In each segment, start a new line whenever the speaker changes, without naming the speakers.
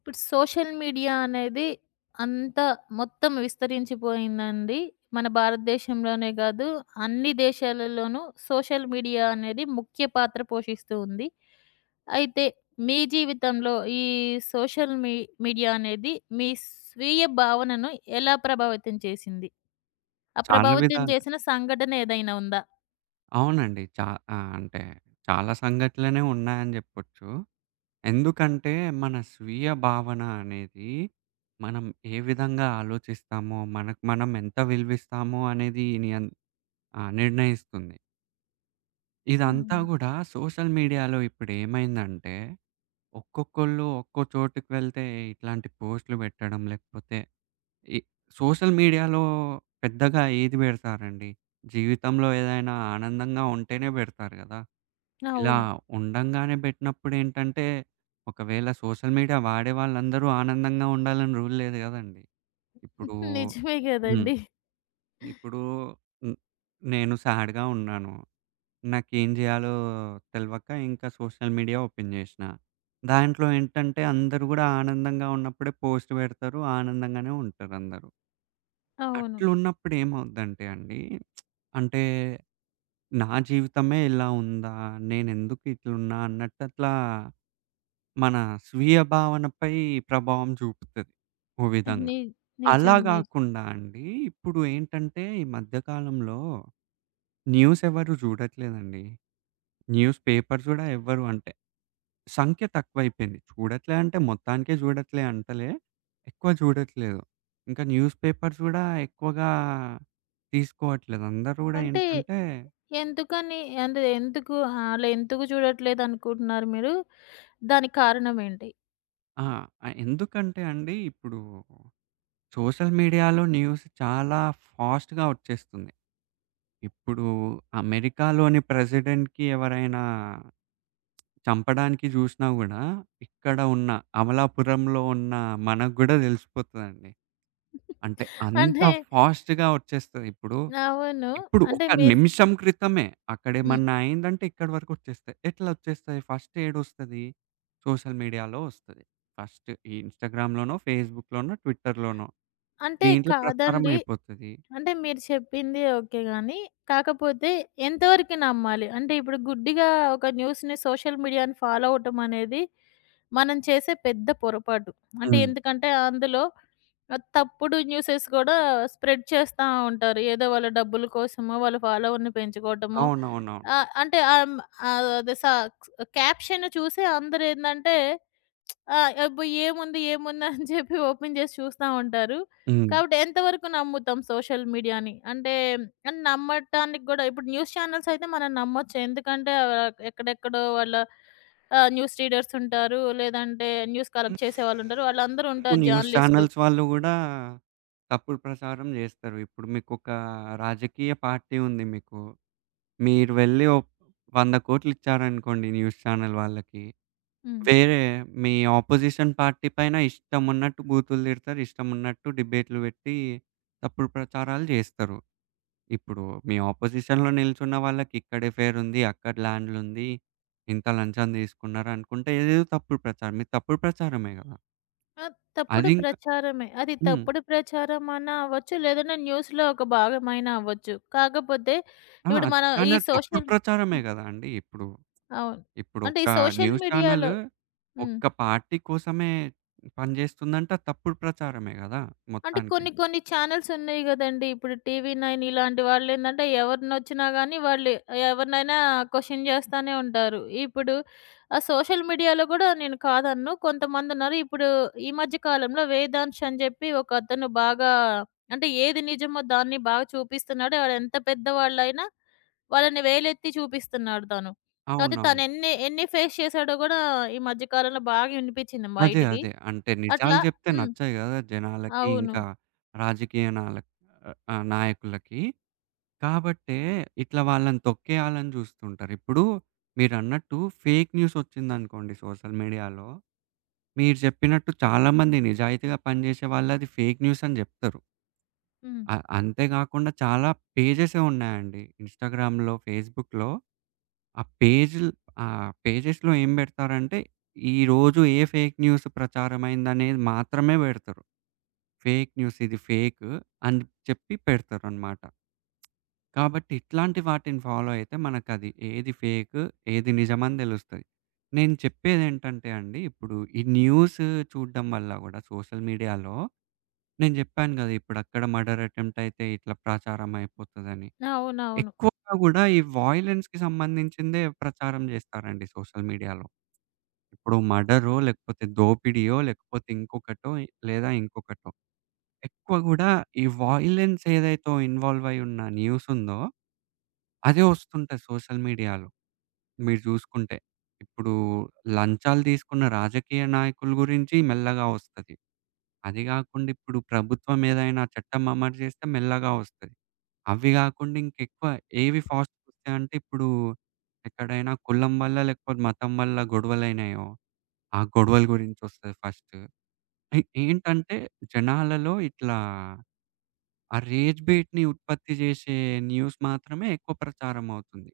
ఇప్పుడు social media అనేది అంత మొత్తం విస్తరించిపోయిందండి. మన భారతదేశంలోనే గాదు, అన్ని దేశాలలోనూ సోషల్ మీడియా అనేది ముఖ్య పాత్ర పోషిస్తూ ఉంది. అయితే మీ జీవితంలో ఈ సోషల్ మీడియా అనేది మీ స్వీయ భావనను ఎలా ప్రభావితం చేసింది? ఆ
చాలా
ప్రభావితం
విధాలుగా
చేసిన సంఘటన ఏదైనా ఉందా?
అవునండి. చా ఆ! అంటే చాలా సంఘటనలనే ఉన్నాయని జెప్పొచ్చు. ఎందుకంటే మన స్వీయ భావన అనేది మనం ఏ విధంగా ఆలోచిస్తామో, మనకు మనం ఎంత విలువిస్తామో అనేది నిర్ణయిస్తుంది. ఇదంతా
హ్మ్.
గూడా సోషల్ మీడియాలో ఇప్పుడేమైందంటే ఒక్కొక్కళ్ళు ఒక్కో చోటుకి వెళ్తే ఇట్లాంటి పోస్ట్‌లు పెట్టడం లేకపోతే ఈ సోషల్ మీడియాలో పెద్దగా ఏది పెడతారండి? జీవితంలో ఏదైనా ఆనందంగా ఉంటేనే పెడతారు గదా! ఇలా
అవును.
ఉండంగానే బెట్టినప్పుడేంటంటే, ఒకవేళ సోషల్ మీడియా వాడే వాళ్ళందరూ ఆనందంగా ఉండాలని రూల్ లేదు గదండీ. ఇప్పుడు
నిజమే
హ్మ్.
గదండీ!
ఇప్పుడు హ్మ్. నేను సాడ్‌గా ఉన్నాను. నాకేం జేయాలో తెలవక ఇంకా సోషల్ మీడియా ఓపెన్ జేషినా. దాంట్లో ఏంటంటే అందరూ గూడా ఆనందంగా ఉన్నప్పుడే పోస్ట్ బెడతారు. ఆనందంగానే ఉంటారందరూ.
అవును.
అట్లున్నప్పుడు ఏమవుద్దంటే అండి, అంటే నా జీవితమే ఇలా ఉందా? నేనెందుకు ఇట్లున్నా? అన్నట్టు అట్లా మన స్వీయ భావనపై ప్రభావం చూపుతది ఓ విధంగా.
ని
అలా
నిజం. నిజం.
గాకుండా అండి ఇప్పుడు ఏంటంటే, ఈ మధ్య కాలంలో న్యూస్ ఎవరు జూడట్లేదండి. న్యూస్ పేపర్స్ గూడా ఎవ్వరు అంటే సంఖ్య తక్కువైపోయింది. చూడట్లే అంటే మొత్తానికే చూడట్లే అంటలే. ఎక్కువ చూడట్లేదు. ఇంకా న్యూస్ పేపర్స్ గూడా ఎక్కువగా తీసుకోవట్లేదు. అందరూ గూడా
అంటే
ఏంటంటే
ఎందుకని అంటే ఎందుకు అలా ఎందుకు చూడట్లేదు అనుకుంటున్నారు మీరు? దానికి కారణం ఏంటి?
ఆ! ఎందుకంటే అండి ఇప్పుడు సోషల్ మీడియాలో న్యూస్ చాలా ఫాస్ట్‌గా వచ్చేస్తుంది. ఇప్పుడు అమెరికాలోని ప్రెసిడెంట్‌కి ఎవరైనా చంపడానికి జూసినా గూడా ఇక్కడ ఉన్న అమలాపురంలో ఉన్న మనకు గూడా తెలిసిపోతదండి. అంటే అంత
అంటే
ఫాస్ట్‌గా వచ్చేస్తది. ఇప్పుడు,
అవును.
ఇప్పుడు ఒక
అంటే మీరు
నిమిషం క్రితమే
హ్మ్.
అక్కడేమన్నా అయిందంటే ఇక్కడి వరకు వచ్చేస్తాయి. ఎట్లా వచ్చేస్తాయి? ఫస్ట్ ఏడొస్తది? సోషల్ మీడియాలో వస్తది. ఫస్ట్ ఈ ఇన్‌స్టాగ్రామ్‌లోనో, ఫేస్‌బుక్‌లోనో, ట్విట్టర్‌లోనో
అంటే
దీంట్లో ప్రచారం
కాదండి.
అయిపోతది.
అంటే మీరు చెప్పింది ఓకే గానీ, కాకపోతే ఎంతవరకు నమ్మాలి? అంటే ఇప్పుడు గుడ్డిగా ఒక న్యూస్‌ని సోషల్ మీడియాని ఫాలో అవ్వటం అనేది మనం చేసే పెద్ద పొరపాటు. అంటే
హ్మ్.
ఎందుకంటే అందులో తప్పుడు న్యూసెస్ గూడా స్ప్రెడ్ చేస్తా ఉంటారు. ఏదో వాళ్ళ డబ్బుల కోసమో, వాళ్ళ ఫాలోవర్‌ని పెంచుకోవటమో,
అవునవునవును.
ఆ! అంటే అదే క్యాప్షన్ చూసి అందరేందంటే అబ్బో! ఏముంది, ఏముంది అని చెప్పి ఓపెన్ చేసి చూస్తా ఉంటారు.
హ్మ్.
కాబట్టి ఎంతవరకు నమ్ముతాం సోషల్ మీడియాని? అంటే అంటే నమ్మటానికి గూడా ఇప్పుడు న్యూస్ ఛానెల్స్ అయితే మనం నమ్మొచ్చు. ఎందుకంటే ఎక్కడెక్కడో వాళ్ళ న్యూస్ రీడర్స్ ఉంటారు. లేదంటే న్యూస్ కలెక్ట్
హ్మ్.
చేసేవాళ్ళుంటారు. వాళ్ళందరూ
ఇప్పుడు
ఉంటారు
న్యూస్
జర్నలిస్టులు.
ఛానెల్స్ వాళ్ళు గూడా తప్పుడు ప్రచారం జేస్తారు. ఇప్పుడు మీకొక రాజకీయ పార్టీ ఉంది మీకు మీరు వెళ్లి ఓ 100,00,00,000 ఇచ్చారనుకోండి న్యూస్ ఛానెల్ వాళ్ళకి.
హ్మ్.
వేరే మీ అపోజిషన్ పార్టీ పైన ఇష్టమున్నట్టు బూతులు తిడతారు. ఇష్టమున్నట్టు డిబేట్‌లు పెట్టి తప్పుడు ప్రచారాలు చేస్తారు. ఇప్పుడు మీ అపోజిషన్‌లో నిల్చున్న వాళ్ళకి ఇక్కడే ఫేర్ ఉంది. అక్కడ ల్యాండ్‌లుంది. ఇంత లంచం తీసుకున్నారు అనుకుంటే ఏదేదో తప్పుడు ప్రచారం. మీది తప్పుడు ప్రచారమే గదా!
ఆ! తప్పుడు
అదింకా
ప్రచారమే. అది
హ్మ్.
తప్పుడు ప్రచారమన్నా అవ్వచ్చు, లేదన్నా న్యూస్‌లో ఒక భాగమైనా అవ్వచ్చు. కాకపోతే
ఆ!
ఇప్పుడు మనం
కానీ
ఈ
అది తప్పుడు
సోషల్
ప్రచారమే
హ్మ్.
గదా అండి ఇప్పుడు.
అవును.
ఇప్పుడు
అంటే
ఒక్క
ఈ సోషల్
న్యూస్ ఛానల్
మీడియాలో హ్మ్.
ఒక్క పార్టీ కోసమే పనిచేస్తుందంటే అది తప్పుడు ప్రచారమే గదా!
అంటే
మొత్తానికి.
కొన్ని కొన్ని ఛానెల్స్ ఉన్నాయి గదండీ. ఇప్పుడు 'టీవీ నైన్' ఇలాంటి వాళ్ళేందంటే ఎవరినొచ్చినా గానీ వాళ్ళు ఎవరినైనా క్వెషన్ జేస్తానే ఉంటారు. ఇప్పుడు ఆ సోషల్ మీడియాలో గూడా నేను కాదనను. కొంతమందున్నారు. ఇప్పుడు ఈ మధ్య కాలంలో వేదాంశ్ అని జెప్పి ఒకతను బాగా అంటే ఏది నిజమో దాన్ని బాగా చూపిస్తున్నాడు. ఆడెంత పెద్దవాళ్ళైనా వాళ్ళని వేలెత్తి చూపిస్తున్నాడు తను. కాపోతే
అవునవును.
తనెన్ని ఎన్ని ఎన్ని ఫేస్ చేశాడో గూడా ఈ మధ్య కాలంలో బాగా వినిపిచ్చింది
అదే.
బయటికి.
అదే. అంటే నిజాలు
అట్లా
జెప్తే
హ్మ్.
నచ్చాయి గదా! జనాలకి
అవును.
ఇంకా రాజకీయ నాలక్ ఆహ్, ఆహ్, నాయకులకి. కాబట్టే ఇట్లా వాళ్ళని తొక్కేయాలని జూస్తుంటారు. ఇప్పుడు మీరన్నట్టు ఫేక్ న్యూస్ ఒచ్చిందనుకోండి సోషల్ మీడియాలో, మీరు జెప్పినట్టు చాలా మంది నిజాయితీగా పనిజేసే వాళ్ళు అది ఫేక్ న్యూస్ అని జెప్తరు.
హ్మ్.
అంతే గాకుండా చాలా పేజెసే ఉన్నాయండి. ఇన్‌స్టాగ్రామ్‌లో, ఫేస్‌బుక్‌లో ఆ పేజుల్ పేజెస్‌లో ఏం బెడతారంటే, ఈరోజు ఏ ఫేక్ న్యూస్ ప్రచారమైందనేది మాత్రమే బెడతరు. ఫేక్ న్యూస్ ఇది ఫేకు అని చెప్పి పెడతారనమాట. కాబట్టి ఇట్లాంటి వాటిని ఫాలో అయితే మనకది ఏది ఫేకు, ఏది నిజమని దెలుస్తది. నేను చెప్పేదేంటంటే అండి, ఇప్పుడు ఈ న్యూస్ చూడడం వల్ల గూడా సోషల్ మీడియాలో నేను జెప్పాను గదా! ఇప్పుడక్కడ మర్డర్ అటెంప్ట్ అయితే ఇట్లా ప్రచారం అయిపోతదని.
అవునవును.
ఎక్కువగా గూడా ఈ వయలెన్స్‌కి సంబంధించిందే ప్రచారం జేస్తారండి సోషల్ మీడియాలో. ఇప్పుడు మర్డరో, లేకపోతే దోపిడీయో, లేకపోతే ఇంకొకటో లేదా ఇంకొకటో. ఎక్కువ గూడా ఈ వయలెన్స్ ఏదైతే ఇన్వాల్వ్ అయ్యి ఉన్న న్యూస్ ఉందో, అదే ఒస్తుంటది సోషల్ మీడియాలో మీరు జూసుకుంటే. ఇప్పుడు లంచాలు తీసుకున్న రాజకీయ నాయకుల గురించి మెల్లగా ఒస్తది. అది గాకుండా ఇప్పుడు ప్రభుత్వం ఏదైనా చట్టం అమలు జేస్తే మెల్లగా ఒస్తది. అవి గాకుండా ఇంకెక్కువ ఏవి ఫాస్ట్ ఫుడ్సంటే ఇప్పుడు ఎక్కడైనా కులం వల్ల లేకపోతే మతం వల్ల గొడవలైనాయో, ఆ గొడవల గురించొస్తది ఫస్ట్. ఏంటంటే జనాలలో ఇట్లా ఆ రేజ్ బెయిట్‌ని ఉత్పత్తి జేసే న్యూస్ మాత్రమే ఎక్కువ ప్రచారం అవుతుంది.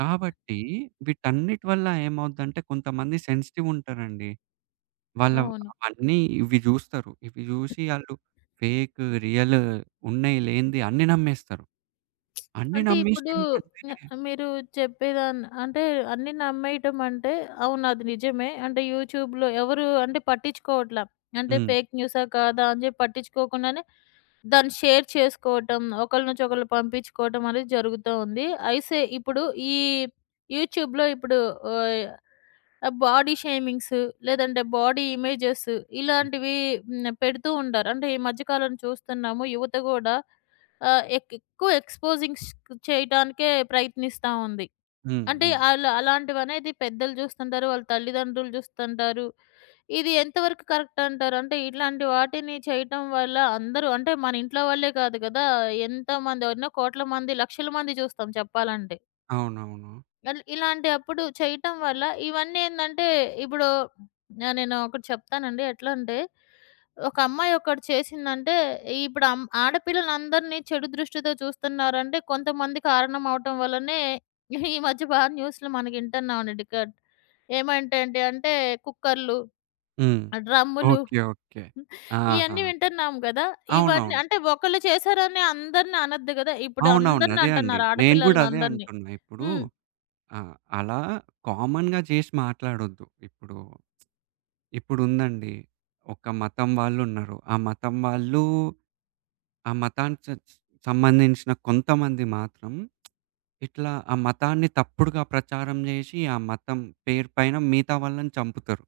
కాబట్టి వీటన్నిటి వల్ల ఏమవుద్దంటే కొంతమంది సెన్సిటివ్ ఉంటారండి. వాళ్ళ
అవును.
అవన్నీ ఇవి జూస్తారు. ఇవి జూసి ఆళ్ళు ఫేక్, రియల్ ఉన్నాయి లేనిది అన్నీ నమ్మేస్తారు. అన్నీ
అంటే
నమ్మేసి
ఇప్పుడు
ఏంటంటే
న మీరు చెప్పేదాన్ని అంటే అన్నీ నమ్మేయటం అంటే అవును అది నిజమే. అంటే యూట్యూబ్‌లో ఎవరు అంటే పట్టించుకోవట్లా. అంటే
హ్మ్.
ఫేక్ న్యూసా? కాదా? అని చెప్పి పట్టించుకోకుండానే దాన్ని షేర్ చేసుకోవటం, ఒకళ్ళ నుంచి ఒకళ్ళు పంపించుకోవటం అనేది జరుగుతూ ఉంది. అయితే ఇప్పుడు ఈ యూట్యూబ్‌లో ఇప్పుడు ఆహ్, బాడీ షేమింగ్స్ లేదంటే బాడీ ఇమేజెస్
హ్మ్.
ఇలాంటివి హ్మ్. పెడుతూ ఉంటారు. అంటే ఈ మధ్య కాలం చూస్తున్నాము యువత గూడా ఆహ్, ఎక్ ఎక్కువ ఎక్స్‌పోజింగ్స్ చేయడానికే ప్రయత్నిస్తా ఉంది.
హ్మ్.
అంటే
హ్మ్.
అలాంటివనేది పెద్దలు జూస్తుంటారు. వాళ్ళ తల్లిదండ్రులు జూస్తుంటారు. ఇది ఎంతవరకు కరెక్ట్ అంటారు? అంటే ఇట్లాంటి వాటిని చేయటం వల్ల అందరూ అంటే మన ఇంట్లో వాళ్ళే కాదు గదా! ఎంతమంది ఎన్నో కోట్ల మంది, లక్షల మంది జూస్తాం చెప్పాలంటే.
అవునవును.
ఇలాంటప్పుడు చేయటం వల్ల ఇవన్నీ ఏందంటే, ఇప్పుడు నేను ఒకటి చెప్తానండి. ఎట్లంటే, ఒక అమ్మాయి ఒకటి చేసిందంటే, ఇప్పుడు ఆడపిల్లలందరినీ చెడు దృష్టితో చూస్తున్నారంటే, కొంతమంది కారణం అవటం వల్లనే ఈ మధ్య బాగా న్యూస్‌లో మనకి వింటున్నామండి. ఏమంటండి అంటే, కుక్కర్లు,
హ్మ్.
డ్రమ్ములు
ఓకే. ఓకే. ఆహా!
ఇయన్నీ వింటున్నాం గదా! ఇవన్నీ
అవునవును.
అంటే ఒకళ్ళు చేశారని అందరిని అనొద్దు గదా! ఇప్పుడు
అవునవును.
అందరిని
అదే అండి.
అంటున్నారు
నేను గూడా
ఆడపిల్లలని
అదే
అందరిని.
అంటున్నా. ఇప్పుడు
హ్మ్.
ఆ! అలా కామన్‌గా చేసి మాట్లాడొద్దు. ఇప్పుడు ఇప్పుడుందండి. ఒక మతం వాళ్ళున్నారు. ఆ మతం వాళ్ళు ఆ మతానికి సంబంధించిన కొంతమంది మాత్రం ఇట్లా ఆ మతాన్ని తప్పుడుగా ప్రచారం జేసి, ఆ మతం పేరు పైన మిగతా వాళ్ళని చంపుతారు.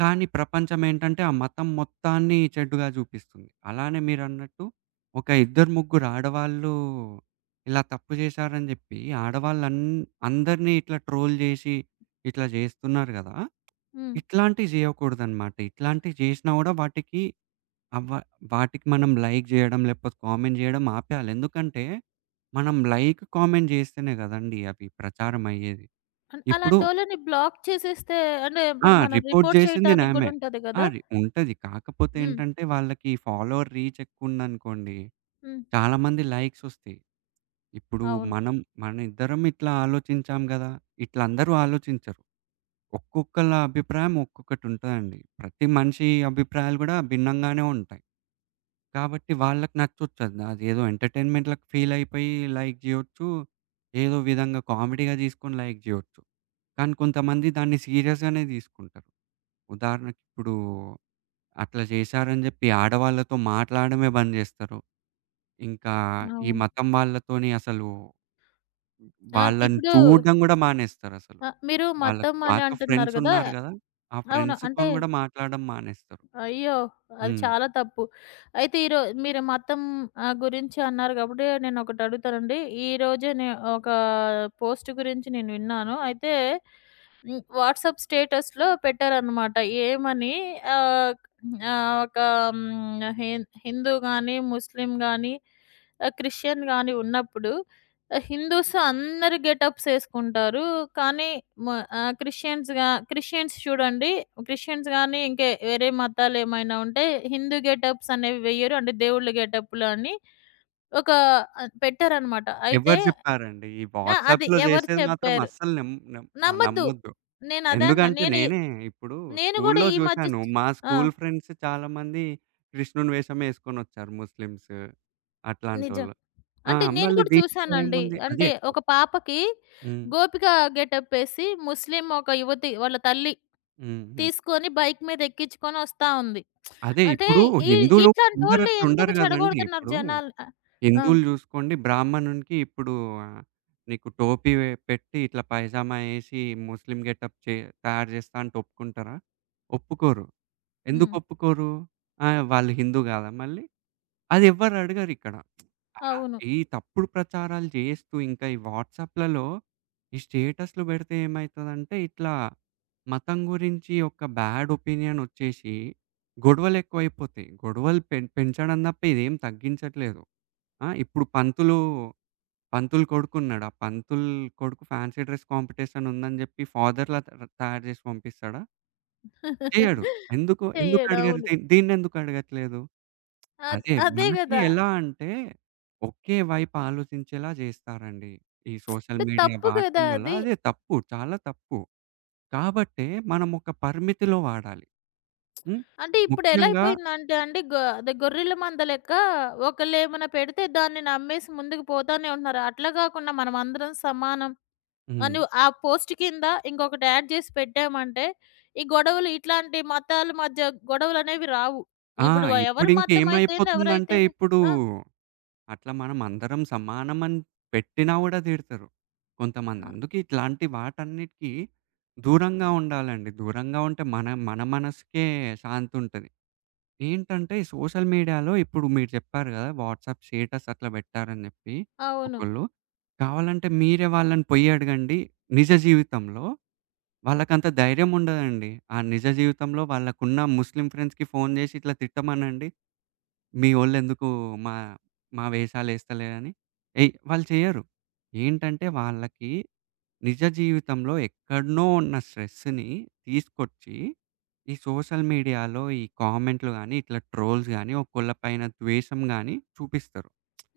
కానీ ప్రపంచమేంటంటే, ఆ మతం మొత్తాన్ని చెడ్డుగా జూపిస్తుంది. అలానే మీరన్నట్టు ఒక ఇద్దరు, ముగ్గురు ఆడవాళ్ళు ఇలా తప్పు జేశారని జెప్పి, అందరిని ఇట్లా ట్రోల్ జేసి, ఇట్లా జేస్తున్నారు గదా!
హ్మ్.
ఇట్లాంటివి జేయకూడదనమాట. ఇట్లాంటివి జేసినా గూడా వాటికి అవ్వ వాటికి మనం లైక్ జేయడం, లేకపోతే కామెంట్ జేయడం ఆపేయాలి. ఎందుకంటే, మనం లైక్, కామెంట్ జేస్తేనే గదండీ అవి ప్రచారమయ్యేది. ఇప్పుడు
అలాంటోళ్ళని బ్లాక్ చేసేస్తే అంటే
ఆ!
ఇప్పుడు మనం
రిపోర్ట్
రిపోర్ట్ చేయటానికి
జేసిందినామె.
గూడా ఉంటది
ఆ!
గదా!
రి ఉంటది. కాకపోతే
హ్మ్.
ఏంటంటే, వాళ్ళకి ఫాలోవర్ రీచ్ ఎక్కువుందనుకోండి,
హ్మ్.
చాలా మంది లైక్సొస్తాయి. ఇప్పుడు
అవును.
మనం మన ఇద్దరం ఇట్లా ఆలోచించాం గదా! ఇట్లా అందరూ ఆలోచించరు. ఒక్కొక్కళ్ళ అభిప్రాయం ఒక్కొక్కటుంటదండి. ప్రతి మనిషి అభిప్రాయాలు గూడా భిన్నంగానే ఉంటాయి. కాబట్టి వాళ్ళకి నచ్చొచ్చది. అదేదో ఎంటర్‌టైన్‌మెంట్‌లకి ఫీలయిపోయి లైక్ జేయొచ్చు. ఏదో విధంగా కామెడీగా తీసుకొని లైక్ జేయొచ్చు. కానీ కొంతమంది దాన్ని సీరియస్‌గానే తీసుకుంటారు. ఉదాహరణకి ఇప్పుడు అట్లా జేశారని జెప్పి ఆడవాళ్ళతో మాట్లాడడమే బంద్ జేస్తారు. ఇంకా ఈ
అవును.
మతం వాళ్ళతోని అసలు వాళ్ళని
ఇప్పుడు
చూడడం గూడా మానేస్తారసలు.
మీరు
వాళ్ళకి
మతం అని
పాత
అంటున్నారు
ఫ్రెండ్స్
గదా!
ఉన్నారు గదా! ఆ
అవును. అంటే
ఫ్రెండ్స్‌తోని గూడా మాట్లాడడం మానేస్తారు.
అయ్యో! అది
హ్మ్.
చాలా తప్పు. అయితే ఈరో మీరు మతం గురించి అన్నారు కాబట్టి నేనొకటి అడుగుతానండి. ఈ రోజే ఒక పోస్ట్ గురించి నేను విన్నాను. అయితే హ్మ్, వాట్సాప్ స్టేటస్‌లో పెట్టారనమాట. ఏమని ఆహ్, ఆహ్, ఒక హ్మ్, హిం హిందూ గాని, ముస్లిం గాని, క్రిస్టియన్ గాని ఉన్నప్పుడు హిందూస్ అందరూ గెటప్స్ ఏసుకుంటారు. కానీ మ ఆహ్, క్రిస్టియన్స్‌గా క్రిస్టియన్స్ చూడండి. క్రిస్టియన్స్ గాని ఇంకే వేరే మతాలేమైనా ఉంటే హిందూ గెటప్స్ అనేవి వెయ్యరు. అంటే దేవుళ్ళ గెటప్‌లు అని ఒక పెట్టారనమాట. అయితే
ఎవరు జెప్పారండి? ఈ
ఆ! అది
వాట్సాప్‌లో
ఎవరు
జేసేది మాత్రం
చెప్పారు?
అస్సలు నమ్ నమ్ ఆహ్,
నమ్మద్దు.
నమ్మొద్దు.
నేనదే అన్నా.
ఎందుకంటే నేనే ఇప్పుడు
నేను గూడా
స్కూల్‌లో
ఈ మధ్య
జూసాను. మా
ఆ!
స్కూల్ ఫ్రెండ్స్ చాలామంది కృష్ణుని వేషం యేసుకొనొచ్చారు ముస్లిమ్స్
నిజం.
అట్లాంటోళ్ళు. ఆ!
అంటే నేను
మళ్ళీ
కూడా
దీంట్లో
చూసానండి.
ఏముంది?
అంటే
అదే
ఒక పాపకి
హ్మ్.
గోపిక గెటప్ ఏసి ముస్లిం ఒక యువతి వాళ్ళ తల్లి
హ్మ్. హ్మ్.
తీసుకొని బైక్ మీద ఎక్కించుకొని వస్తా ఉంది.
అదే
అంటే
ఇప్పుడు
ఈ
హిందువులు అందరూ
ఇట్లాంటోళ్ళు ఎందుకు
అట్లుండరు గదండీ!
చెడగొడుతున్నారు
ఇప్పుడు
జనాలు. ఆ!
హిందువులు జూసుకోండి బ్రాహ్మణునికి ఇప్పుడు ఆహ్, నీకు టోపీ పెట్టి ఇట్లా పైజామా యేసి ముస్లిం గెటప్ తయారు జేస్తా అంటే ఒప్పుకుంటారా? ఒప్పుకోరు. ఎందుకు
హ్మ్.
ఒప్పుకోరు? ఆ! వాళ్ళు హిందూ గాదా మళ్ళీ? అది ఎవ్వరు అడగరిక్కడ. ఆహ్,
అవును.
ఈ తప్పుడు ప్రచారాలు జేస్తూ ఇంకా ఈ వాట్సాప్‌లలో ఈ స్టేటస్‌లు బెడితే ఏమైతదంటే ఇట్లా మతం గురించి ఒక బ్యాడ్ ఒపీనియన్ ఒచ్చేసి గొడవలెక్కువైపోతాయి. గొడవలు పెంచడం తప్ప ఇదేం తగ్గించట్లేదు. ఆ! ఇప్పుడు పంతులు, పంతులు కొడుకున్నాడు. ఆ పంతులు కొడుకు ఫ్యాన్సీ డ్రెస్ కాంపిటీషన్ ఉందని జెప్పి ఫాదర్‌లా తయారు జేసి పంపిస్తాడా? చేయడు. ఎందుకు? ఎందుకు
చెయ్యడు.
అడిగారు?
అవును.
దీన్నెందుకు అడగట్లేదు? అదే
అదే
మనకి
గదా!
ఎలా అంటే, ఒకే వైపు ఆలోచించేలా జేస్తారండి. ఈ సోషల్
అంటే
మీడియా
తప్పు
వాడటం
గదా
వల్ల.
అది.
అదే తప్పు. చాలా తప్పు. కాబట్టే మనం ఒక పరిమితిలో వాడాలి. హ్మ్.
అంటే ఇప్పుడు ఎలా
ముఖ్యంగా
అయిపోయిందంటే అండి అదే గొర్రెల మంద లెక్క ఒకళ్ళేమన్నా పెడితే దాన్ని నమ్మేసి ముందుకు పోతానే ఉంటున్నారు. అట్లా గాకుండా మనమందరం సమానం. ఆ!
హ్మ్.
నువ్వు ఆ పోస్ట్ కింద ఇంకొకటి యాడ్ చేసి పెట్టామంటే, ఈ గొడవలు ఇట్లాంటి మతాల మధ్య గొడవలనేవి రావు.
ఆ!
ఇప్పుడు ఎవరి మతం అయితేంది,
ఇప్పుడింకేమైపోతుందంటే
ఎవరైతేమి
ఇప్పుడు
ఆ!
అట్లా మనమందరం సమానమని పెట్టినా గూడా తిడతరు. కొంతమంది. అందుకే ఇట్లాంటి వాటన్నిటికి దూరంగా ఉండాలండి. దూరంగా ఉంటే మన మన మనసుకే శాంతుంటది. ఏంటంటే ఈ సోషల్ మీడియాలో ఇప్పుడు మీరు చెప్పారు గదా! వాట్సాప్ స్టేటస్ అట్లా పెట్టారని జెప్పి
అవును.
ఒకళ్ళు. కావాలంటే మీరే వాళ్ళని పొయ్యి అడగండి నిజ జీవితంలో. వాళ్ళకంత ధైర్యం ఉండదండి. ఆ నిజ జీవితంలో వాళ్ళకున్న ముస్లిం ఫ్రెండ్స్‌కి ఫోను జేసి ఇట్లా తిట్టమనండి. మీ వోళ్ళెందుకు మా మా వేషాలేస్తలే అని ఏయ్ వాళ్ళు చెయ్యరు. ఏంటంటే వాళ్ళకి నిజ జీవితంలో ఎక్కడనో ఉన్న స్ట్రెస్‌ని తీసుకొచ్చి, ఈ సోషల్ మీడియాలో ఈ కామెంట్‌లు గాని, ఇట్లా ట్రోల్స్ గాని, ఒకళ్ళ పైన ద్వేషం గాని చూపిస్తారు.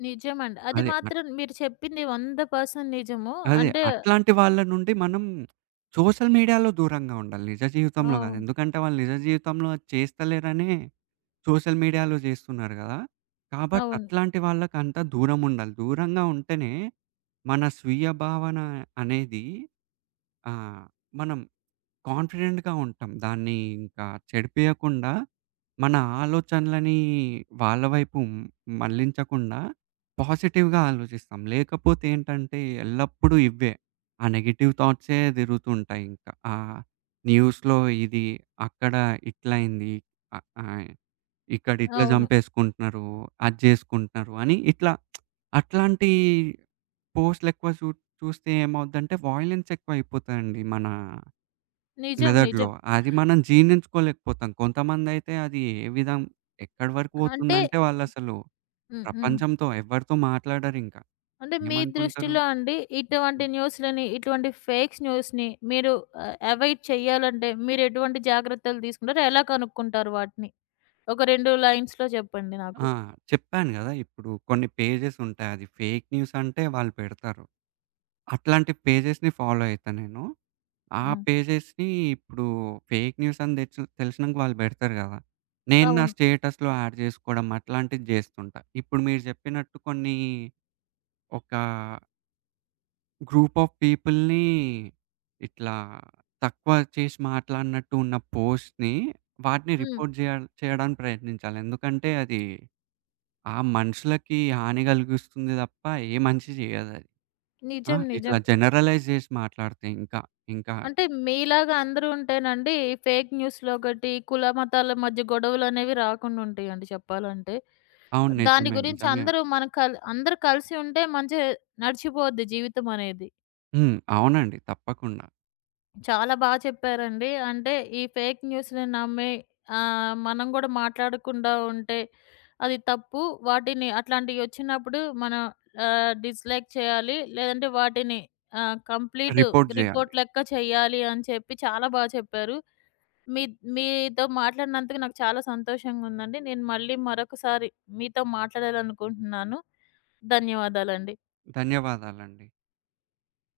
నిజమండి. అది
అదే అట్
మాత్రం మీరు చెప్పింది 100% నిజము.
అదే
అంటే
అట్లాంటి వాళ్ళ నుండి మనం సోషల్ మీడియాలో దూరంగా ఉండాలి. నిజ జీవితంలో గాదు.
అవును.
ఎందుకంటే వాళ్ళు నిజ జీవితంలో అది చేస్తలేరనే సోషల్ మీడియాలో జేస్తున్నారు గదా! కాబట్టి
అవును.
అట్లాంటి వాళ్ళకంత దూరం ఉండాలి. దూరంగా ఉంటేనే మన స్వీయ భావన అనేది ఆహ్, మనం కాన్ఫిడెంట్‌గా ఉంటాం. దాన్ని ఇంకా చెడిపియకుండా మన ఆలోచనలని వాళ్ళ వైపు మళ్ళించకుండా పాజిటివ్‌గా ఆలోచిస్తాం. లేకపోతే ఏంటంటే ఎల్లప్పుడూ ఇవ్వే. ఆ నెగెటివ్ థాట్సే తిరుగుతుంటాయి ఇంకా. ఆ న్యూస్‌లో ఇది, అక్కడ ఇట్లయింది. అ ఆహ్ ఇక్కడ ఇట్లా
అవును.
చంపేసుకుంటున్నారు, అది జేసుకుంటున్నారు అని ఇట్లా అట్లాంటి పోస్ట్‌లెక్కువ చూస్తే ఏమవుద్దంటే వయలెన్స్ ఎక్కువైపోతదండి మన
నిజం.
మెదడులో.
నిజం.
అది మనం జీర్ణించుకోలేకపోతాం. కొంతమందైతే అది ఏ విధం ఎక్కడి వరకు
అంటే
పోతుందంటే వాళ్ళసలు
హ్మ్. హ్మ్.
ప్రపంచంతో ఎవరితో మాట్లాడరింక.
అంటే మీ
ఏమనుకుంటారు
దృష్టిలో అండి ఇటువంటి
హ్మ్.
న్యూస్‌లని, ఇటువంటి ఫేక్స్ న్యూస్‌ని మీరు అవాయిడ్ చేయాలంటే మీరు ఎటువంటి జాగ్రత్తలు తీసుకుంటారు? ఎలా కనుక్కుంటారు వాటిని? ఒక 2 లైన్స్‌లో చెప్పండి నాకు.
ఆ! చెప్పాను గదా! ఇప్పుడు కొన్ని పేజెస్ ఉంటాయి. అది ఫేక్ న్యూస్ అంటే వాళ్ళు పెడతారు. అట్లాంటి పేజెస్‌ని ఫాలో అయితా నేను. ఆ
హ్మ్.
పేజెస్‌ని ఇప్పుడు ఫేక్ న్యూస్ అని దెచ్చు తెలిసినంక వాళ్ళు బెడతారు గదా! నేను నా
అవును.
స్టేటస్‌లో యాడ్ జేసుకోవడం అట్లాంటిది జేస్తుంటా. ఇప్పుడు మీరు జెప్పినట్టు కొన్ని ఒక గ్రూప్ ఆఫ్ పీపుల్‌ని ఇట్లా తక్కువ చేసి మాట్లాడినట్టు ఉన్న పోస్ట్‌ని వాటిని
హ్మ్.
రిపోర్ట్ జేయ చేయడానికి ప్రయత్నించాలి. ఎందుకంటే అది ఆ మనుషులకి హాని గలిగిస్తుంది తప్ప ఏ మంచి జేయదది. ఆ!
నిజం. నిజం.
ఇట్లా జనరలైజ్ జేసి మాట్లాడితే ఇంకా. ఇంకా
అంటే మీలాగా అందరూ ఉంటేనండి ఈ ఫేక్ న్యూస్‌లు ఒకటి, కుల మతాల మధ్య గొడవలనేవి రాకుండా ఉంటాయండి చెప్పాలంటే.
అవును.
దాని
నిజమే.
గురించి
నిజమే.
అందరూ మనం కల్ అందరూ కలిసి ఉంటే మంచిగా నడిచిపోద్ది జీవితం అనేది.
హ్మ్. అవునండి. తప్పకుండా.
చాలా బాగా చెప్పారండి. అంటే ఈ ఫేక్ న్యూస్‌ని నమ్మి మనం గూడా మాట్లాడకుండా ఉంటే అది తప్పు. వాటిని అట్లాంటియొచ్చినప్పుడు మనం డిస్‌లైక్ చేయాలి. లేదంటే వాటిని కంప్లీట్
రిపోర్ట్ జేయాలి.
రిపోర్ట్ లెక్క చేయాలి అని చెప్పి చాలా బా చెప్పారు. మీ మీతో మాట్లాడినందుకు నాకు చాలా సంతోషంగుందండి. నేను మళ్ళీ మరొకసారి మీతో మాట్లాడాలనుకుంటున్నాను. ధన్యవాదాలండి.
ధన్యవాదాలండి.